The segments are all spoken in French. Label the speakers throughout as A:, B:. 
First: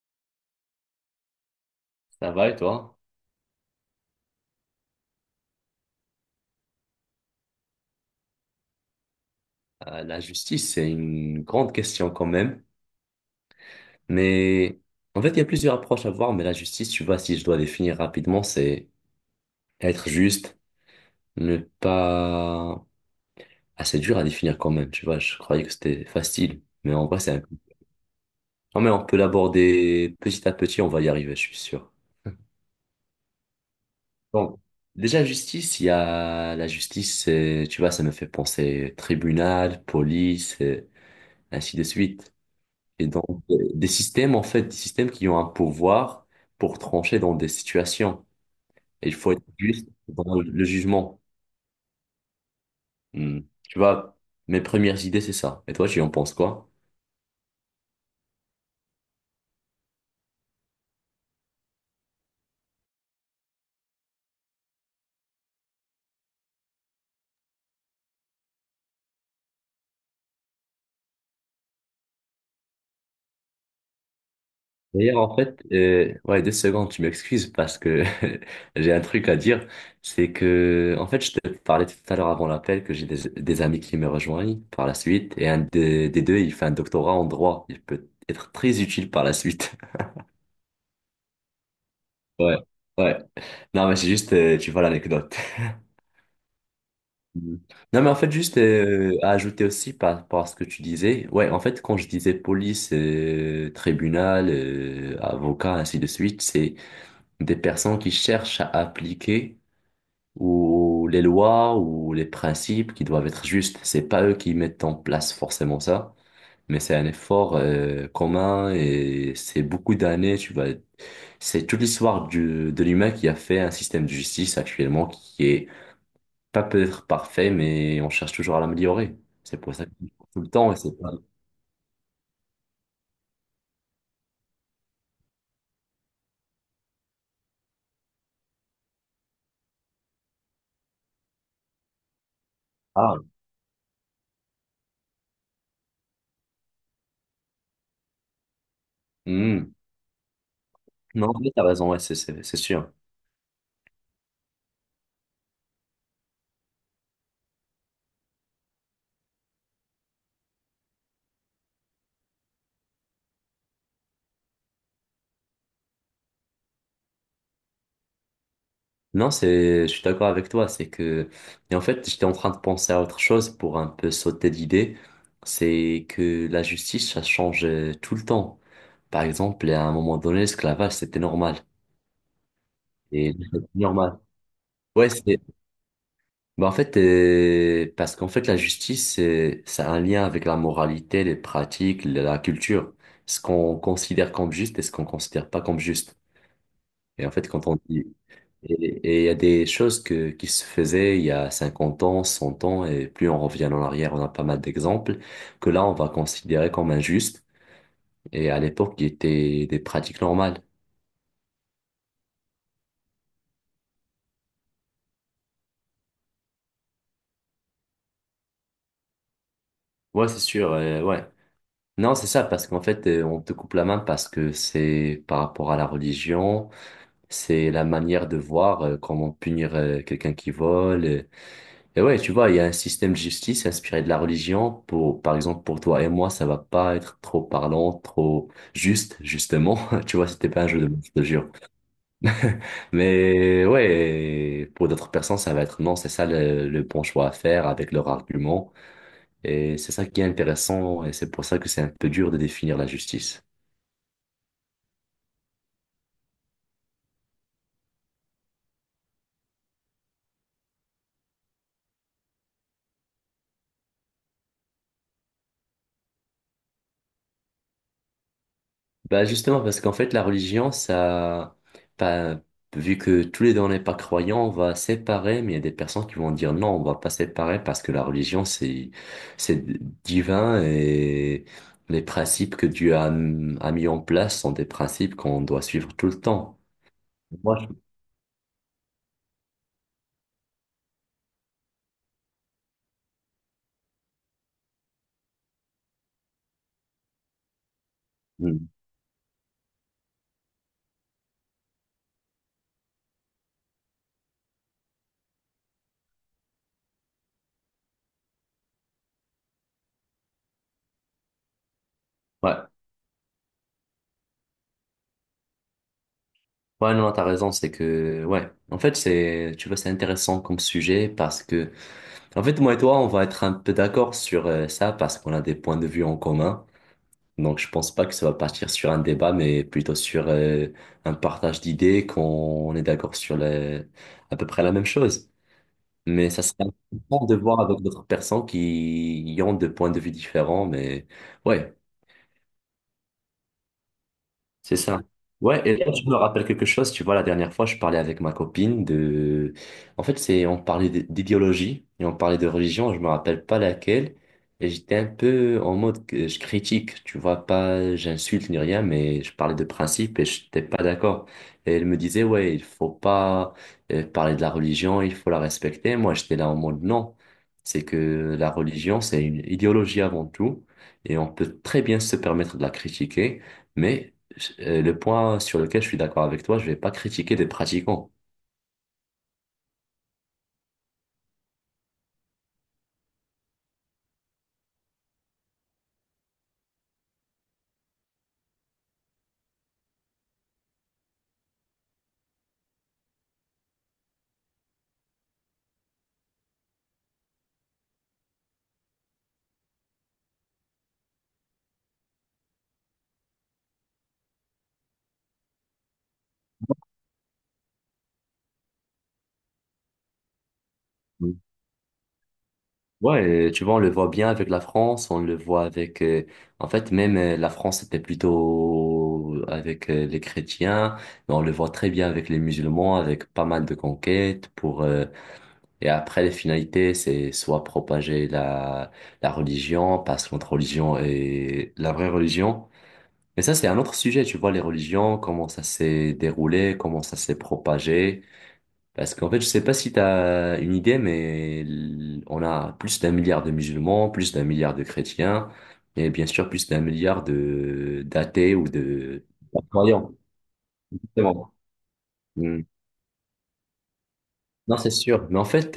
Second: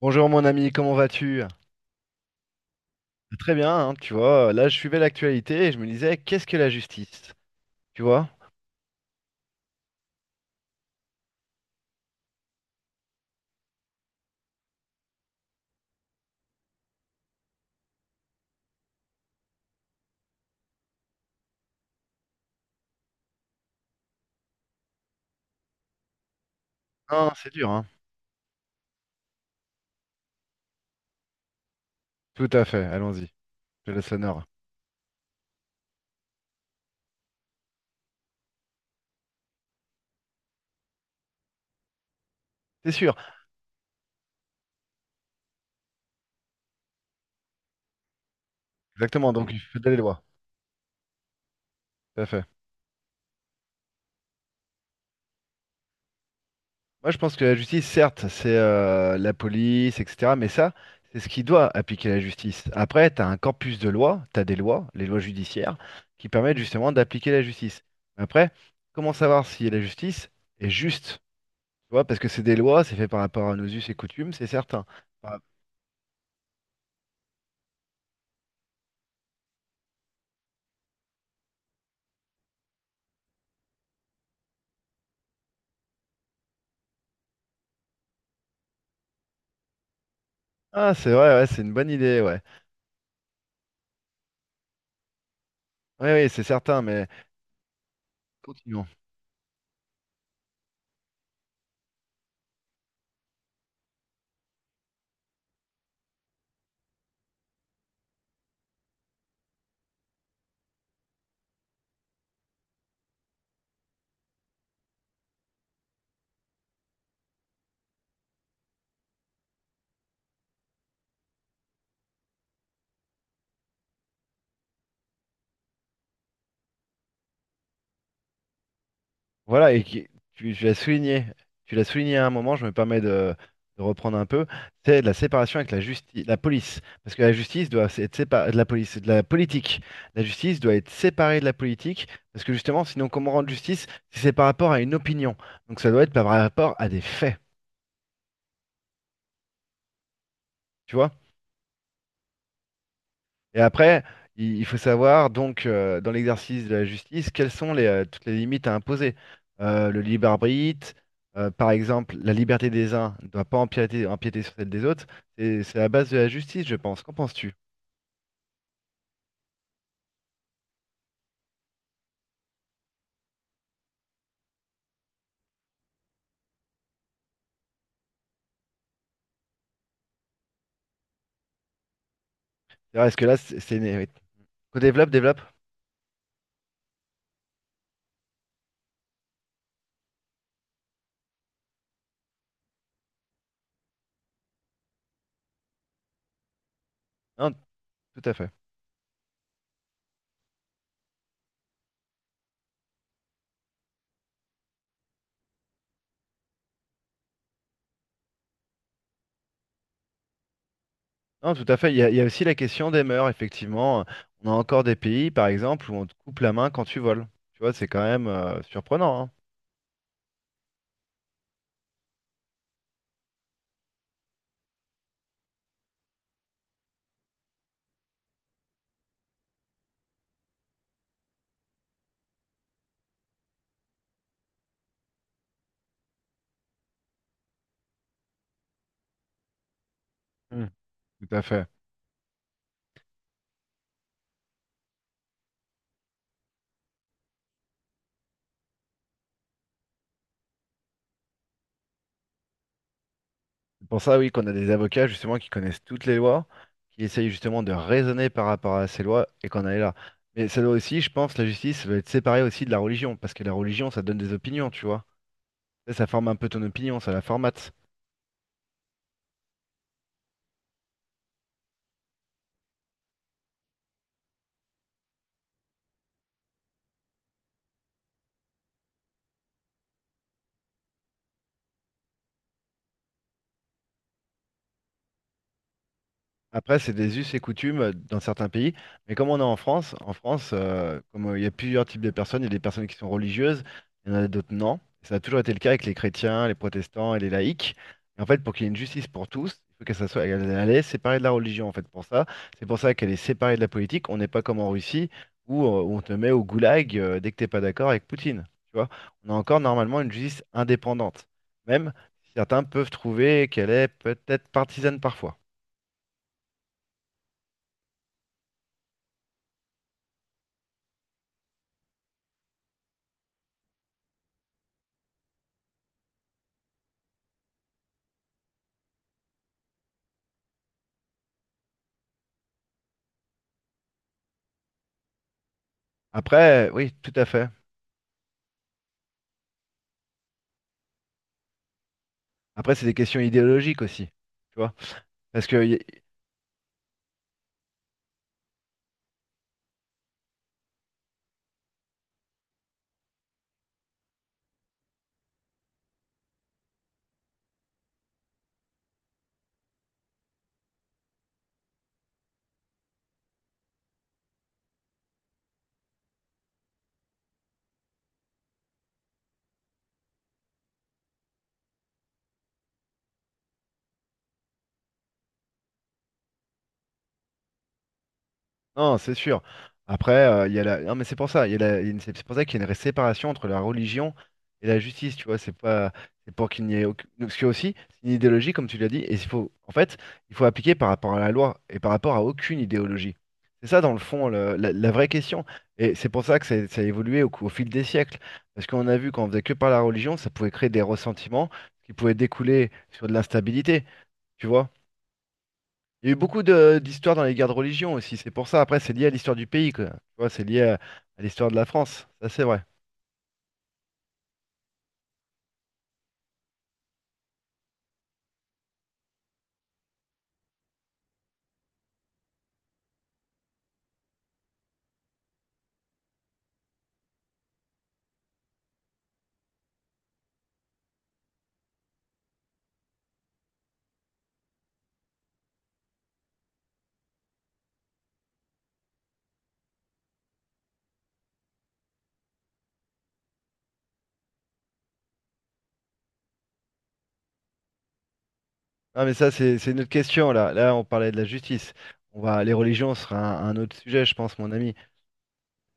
A: Bonjour mon ami, comment vas-tu?
B: Ça va et toi?
A: Très bien, hein, tu vois, là je suivais l'actualité et je me disais, qu'est-ce que la justice? Tu vois?
B: La justice, c'est une grande question quand même. Mais en fait, il y a plusieurs approches à voir. Mais la justice, tu vois, si je dois définir rapidement, c'est être juste, ne pas... Ah, c'est dur à définir quand même, tu vois. Je croyais que c'était facile. Mais en vrai, c'est
A: Ah,
B: un... peu...
A: c'est dur, hein.
B: Non, mais on peut l'aborder petit à petit, on va y arriver, je suis sûr.
A: Tout à fait, allons-y, je laisse l'honneur.
B: Donc, déjà, justice, il y a la justice, tu vois, ça me fait penser tribunal, police, et ainsi de suite.
A: C'est
B: Et
A: sûr,
B: donc, des systèmes, en fait, des systèmes qui ont un pouvoir pour trancher dans des situations. Et il
A: exactement,
B: faut être
A: donc il faut
B: juste
A: des lois,
B: dans le jugement.
A: tout à fait.
B: Hmm. Tu vois, mes premières idées, c'est ça. Et toi, tu en penses quoi?
A: Moi je pense que la justice, certes, c'est la police, etc., mais ça, c'est ce qui doit appliquer la justice. Après, tu as un corpus de lois, tu as des lois, les lois judiciaires, qui permettent justement d'appliquer la justice. Après, comment savoir si la justice est juste? Tu vois, parce que c'est des lois, c'est fait par rapport à nos us et coutumes, c'est certain.
B: D'ailleurs, en
A: Par-
B: fait, ouais, deux secondes, tu m'excuses parce que j'ai un truc à dire. C'est que, en fait, je te parlais tout à l'heure avant l'appel que j'ai des amis qui me rejoignent par la suite. Et un des deux, il fait un doctorat en droit. Il peut être très utile par la suite.
A: Ah, c'est vrai, ouais, c'est une bonne idée, ouais.
B: Ouais, ouais. Non, mais c'est juste, tu vois l'anecdote.
A: Oui, oui, c'est certain, mais
B: Mm. Non, mais en fait, juste
A: continuons.
B: à ajouter aussi par rapport à ce que tu disais, ouais, en fait, quand je disais police, tribunal, avocat, ainsi de suite, c'est des personnes qui cherchent à appliquer ou les lois ou les principes qui doivent être justes. C'est pas eux qui mettent en place forcément ça, mais c'est un effort commun et c'est beaucoup d'années, tu vois. C'est toute l'histoire de l'humain qui a fait un système de justice actuellement qui est pas peut-être parfait, mais on cherche toujours à l'améliorer. C'est
A: Voilà,
B: pour
A: et
B: ça que
A: qui-
B: tout le
A: tu
B: temps,
A: l'as
B: et c'est pas...
A: souligné, tu l'as souligné à un moment, je me permets de reprendre un peu, c'est la séparation avec la justice, la police. Parce que la justice doit être séparée de la police, de la politique. La justice doit être séparée de la politique, parce que justement, sinon,
B: Ah,
A: comment rendre justice si c'est par rapport à une opinion? Donc ça doit être par rapport à des faits.
B: hmm.
A: Tu vois.
B: Non, mais t'as raison, ouais, c'est sûr.
A: Et après, il faut savoir, donc, dans l'exercice de la justice, quelles sont les, toutes les limites à imposer. Le libre arbitre, par exemple, la liberté des uns ne doit pas empiéter sur celle des autres. C'est la base de la justice, je pense. Qu'en penses-tu?
B: Non, c'est, je suis d'accord avec toi. C'est que, et en fait, j'étais en train de penser à autre chose pour un peu sauter d'idée. C'est que la justice, ça change tout le temps. Par exemple, à un moment donné, l'esclavage, c'était normal.
A: C'est-à-dire, est-ce que
B: Et
A: là,
B: normal. Ouais,
A: co-développe,
B: c'est
A: développe?
B: bah en fait, parce qu'en fait, la justice, c'est un lien avec la moralité, les pratiques, la culture. Ce qu'on considère comme juste et ce qu'on considère pas comme juste. Et en fait,
A: Non,
B: quand on dit,
A: tout à fait.
B: et et il y a des choses qui se faisaient il y a 50 ans, 100 ans, et plus on revient en arrière, on a pas mal d'exemples, que là, on va considérer comme injuste, et à l'époque, qui étaient des pratiques normales.
A: Non, tout à fait. Il y a aussi la question des mœurs, effectivement. On a encore des pays, par exemple, où on te coupe la main quand tu voles. Tu vois, c'est quand même surprenant, hein.
B: Ouais, c'est sûr, ouais. Non, c'est ça, parce qu'en fait, on te coupe la main parce que c'est par rapport à la religion. C'est la manière de voir comment punir quelqu'un qui vole. Et ouais, tu vois, il y a un système de justice inspiré de la religion. Pour, par exemple, pour toi et moi, ça va pas être trop parlant, trop juste, justement. Tu vois, c'était pas
A: Hmm.
B: un jeu de mots, je te
A: Tout à
B: jure.
A: fait.
B: Mais ouais, pour d'autres personnes, ça va être non, c'est ça le bon choix à faire avec leur argument. Et c'est ça qui est intéressant. Et c'est pour ça que c'est un peu dur de définir la justice.
A: C'est pour ça, oui, qu'on a des avocats justement qui connaissent toutes les lois, qui essayent justement de raisonner par rapport à ces lois et qu'on en est là. Mais ça doit aussi, je pense, la justice doit être séparée aussi de la religion, parce que la religion, ça donne des opinions, tu vois. Ça forme un peu ton opinion, ça la formate.
B: Bah justement, parce qu'en fait, la religion, ça, pas vu que tous les deux on n'est pas croyants, on va séparer, mais il y a des personnes qui vont dire non, on va pas séparer parce que la religion, c'est divin et les principes que Dieu a mis en place sont des principes qu'on doit suivre tout le temps.
A: Après, c'est des us et
B: Moi, je-
A: coutumes dans certains pays. Mais comme on est en France, comme il y a plusieurs types de personnes, il y a des personnes qui sont religieuses, il y en a d'autres non. Ça a toujours été le cas avec les chrétiens, les protestants et les laïcs. Et en fait, pour qu'il y
B: Mm.
A: ait une justice pour tous, il faut qu'elle ça soit, elle est séparée de la religion, en fait, pour ça. C'est pour ça qu'elle est séparée de la politique. On n'est pas comme en Russie où on te met au goulag dès que t'es pas d'accord avec Poutine. Tu vois, on a encore normalement une justice indépendante. Même certains
B: Ouais.
A: peuvent trouver qu'elle est peut-être partisane parfois.
B: Ouais, non, t'as raison, c'est que, ouais. En fait, c'est, tu vois, c'est intéressant comme sujet parce que, en fait, moi et toi, on va être un peu d'accord sur ça parce qu'on a des points de vue en commun. Donc, je pense pas que ça va partir sur un débat, mais plutôt sur un partage d'idées, qu'on est d'accord à peu près la même chose. Mais ça serait
A: Après, oui, tout à
B: important de
A: fait.
B: voir avec d'autres personnes qui y ont des points de vue différents. Mais ouais,
A: Après, c'est des questions idéologiques aussi. Tu vois?
B: c'est ça.
A: Parce
B: Ouais,
A: qu'il
B: et
A: y,
B: là, je me rappelle quelque chose. Tu vois, la dernière fois, je parlais avec ma copine de... En fait, c'est on parlait d'idéologie et on parlait de religion, je me rappelle pas laquelle. Et j'étais un peu en mode que je critique, tu vois, pas j'insulte ni rien, mais je parlais de principe et je n'étais pas d'accord. Et elle me disait, ouais, il faut pas parler de la religion, il faut la respecter. Moi, j'étais là en mode non. C'est que la religion, c'est une idéologie avant tout et on peut très bien se permettre de la critiquer. Mais le point sur lequel je suis d'accord avec toi, je vais pas critiquer des pratiquants.
A: Non, c'est sûr. Après, il y a la... Non, mais c'est pour ça, il y a la- il y a une- c'est pour ça qu'il y a une séparation entre la religion et la justice, tu vois, c'est pas c'est pour qu'il n'y ait aucune... Parce que aussi, c'est une idéologie, comme tu l'as dit, et il faut appliquer par rapport à la loi et par rapport à aucune idéologie. C'est ça, dans le fond, la vraie question. Et c'est pour ça que ça a évolué au fil des siècles. Parce qu'on a vu qu'on faisait que par la religion, ça pouvait créer des ressentiments qui pouvaient découler sur de l'instabilité, tu vois. Il y a eu beaucoup de d'histoires dans les guerres de religion aussi, c'est pour ça. Après, c'est lié à l'histoire du pays, quoi. Tu vois, à
B: Mm.
A: l'histoire de la France. Ça, c'est vrai.
B: Ouais, tu vois, on le voit bien avec la France, on le voit avec... en fait, même la France était plutôt avec les chrétiens, mais on le voit très bien avec les musulmans, avec pas mal de conquêtes pour... et après, les finalités, c'est soit propager la religion, parce que notre religion est la vraie religion. Mais ça, c'est un autre sujet, tu vois, les religions, comment ça s'est déroulé, comment ça s'est propagé. Parce qu'en fait, je sais pas si tu as une idée, mais on a plus d'1 milliard de musulmans, plus d'1 milliard de chrétiens, et bien sûr plus d'1 milliard de d'athées ou
A: Non, mais ça,
B: de
A: c'est une autre
B: croyants.
A: question, là. Là, on parlait de la
B: Justement.
A: justice. On va, les
B: Mm.
A: religions sera un autre sujet, je pense, mon ami.
B: Non, c'est sûr. Mais en fait,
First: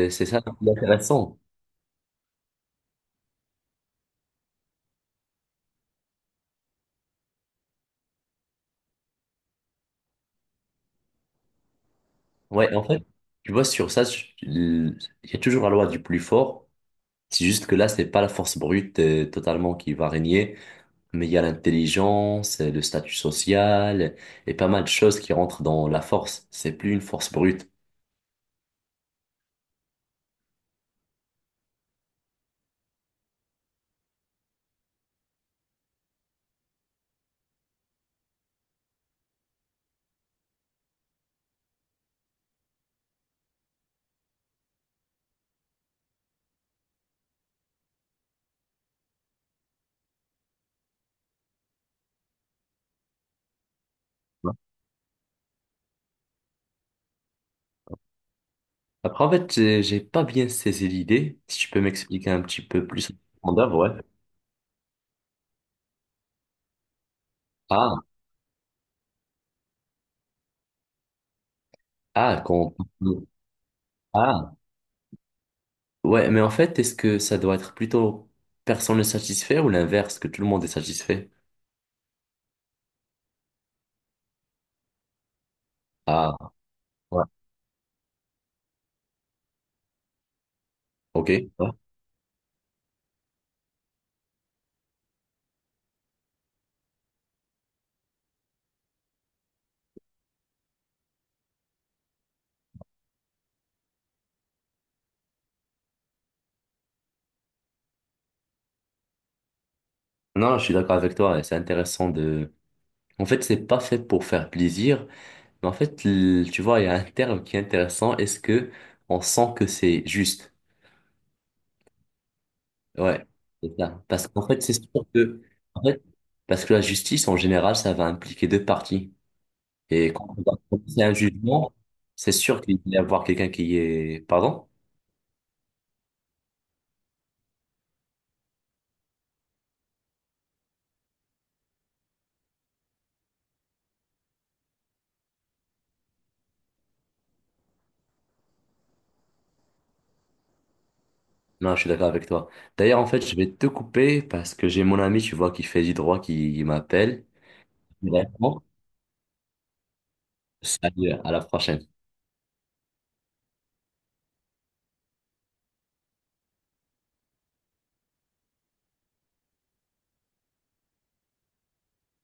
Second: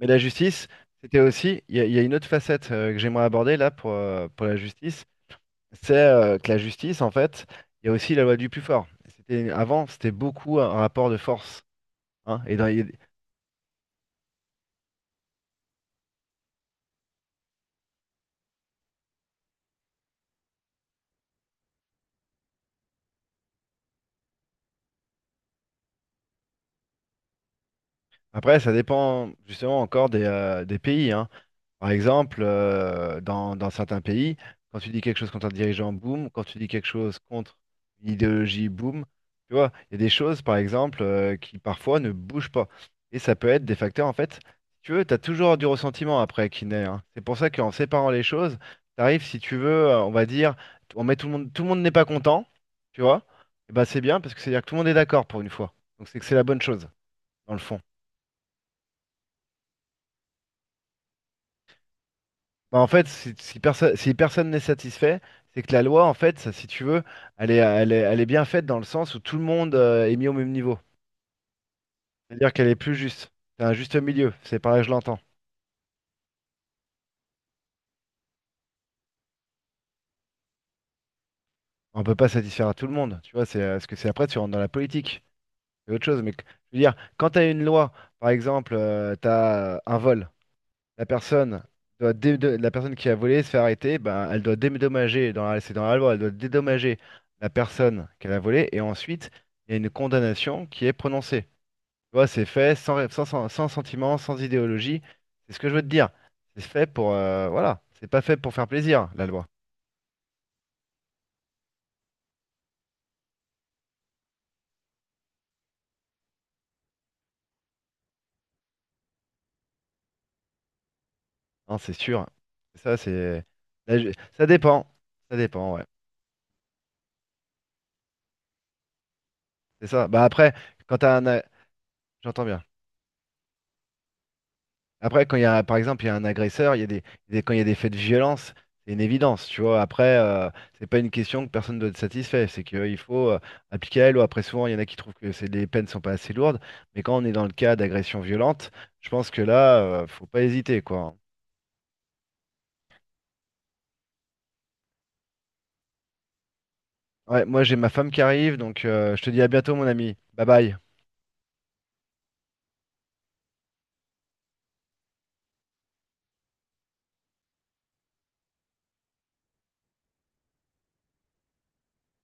A: Mais la
B: c'est ça qui
A: justice,
B: est
A: c'était
B: intéressant.
A: aussi. Il y a une autre facette que j'aimerais aborder, là, pour la justice. C'est que la justice, en fait, il y a aussi la loi du plus fort. C'était, avant, c'était beaucoup un rapport de force. Hein. Et
B: Ouais, en fait, tu vois, sur ça, il y a toujours la loi du plus fort. C'est juste que là, c'est pas la force brute, totalement qui va régner. Mais il y a l'intelligence, le statut social et pas mal de choses qui rentrent dans la force. C'est plus une force brute.
A: après, ça dépend justement encore des pays. Hein. Par exemple, dans certains pays, quand tu dis quelque chose contre un dirigeant, boum, quand tu dis quelque chose contre une idéologie, boum, tu vois, il y a des choses, par exemple, qui parfois ne bougent pas. Et ça peut être des facteurs, en fait, si tu veux, tu as toujours du ressentiment après qui naît. Hein. C'est pour ça qu'en séparant les choses, tu arrives, si tu veux, on va dire, on met tout le monde n'est pas content, tu vois, et ben c'est bien parce que
B: Ouais.
A: c'est-à-dire que tout le monde est d'accord pour une fois. Donc c'est que c'est la bonne chose, dans le fond.
B: Après, en fait, j'ai pas bien saisi l'idée. Si tu peux m'expliquer un petit
A: Bah, en
B: peu
A: fait,
B: plus en profondeur, ouais.
A: si personne n'est satisfait, c'est que la loi, en fait, ça, si tu veux,
B: Ah,
A: elle est bien faite dans le sens où tout le monde est mis au même niveau.
B: ah,
A: C'est-à-dire qu'elle
B: quand...
A: est plus juste. C'est un juste milieu,
B: Ah,
A: c'est pareil, je l'entends.
B: ouais, mais en fait, est-ce que ça doit être plutôt personne ne satisfait ou l'inverse, que tout le monde est satisfait?
A: On peut pas satisfaire à tout le monde, tu vois, c'est ce que c'est après, tu rentres dans la politique, c'est autre chose.
B: Ah,
A: Je veux dire,
B: ouais,
A: quand tu as une loi, par exemple, tu as un vol. La
B: ok.
A: personne
B: Ouais.
A: la personne qui a volé se fait arrêter, ben, elle doit dédommager, c'est dans la loi, elle doit dédommager la personne qu'elle a volée, et ensuite, il y a une condamnation qui est prononcée. Tu vois, c'est fait sans sentiment, sans idéologie. C'est ce que je veux te dire. C'est fait pour, voilà, c'est pas fait pour faire plaisir, la loi.
B: Non, je suis d'accord avec toi. C'est intéressant de... En fait, c'est pas fait pour faire plaisir. Mais en fait, tu vois, il y a un terme qui est intéressant. Est-ce que on sent que c'est juste?
A: Hein, c'est sûr. C'est Ça,
B: Ouais,
A: c'est,
B: c'est
A: là,
B: ça.
A: je-
B: Parce
A: ça
B: qu'en fait, c'est
A: dépend.
B: sûr
A: Ça
B: que,
A: dépend,
B: en
A: ouais.
B: fait, parce que la justice, en général, ça va impliquer deux parties.
A: C'est ça.
B: Et
A: Bah
B: quand on va
A: après, quand
B: prononcer un
A: t'as un, a-
B: jugement, c'est
A: j'entends
B: sûr
A: bien.
B: qu'il va y avoir quelqu'un qui est, pardon?
A: Après, quand il y a, par exemple, il y a un agresseur, il y a des- quand il y a des faits de violence, c'est une évidence, tu vois. Après, c'est pas une question que personne doit être satisfait. C'est qu'il faut appliquer la loi. Après, souvent, il y en a qui trouvent que les peines sont pas assez lourdes. Mais quand on est dans le cas d'agression violente, je pense que là, faut pas hésiter, quoi.
B: Non, je suis d'accord avec toi. D'ailleurs, en fait, je vais te couper parce que j'ai mon ami, tu vois, qui fait du droit, qui m'appelle.
A: Ouais, moi, j'ai ma femme qui arrive,
B: Vraiment.
A: donc je te dis à bientôt, mon ami. Bye bye.
B: Salut, à la prochaine.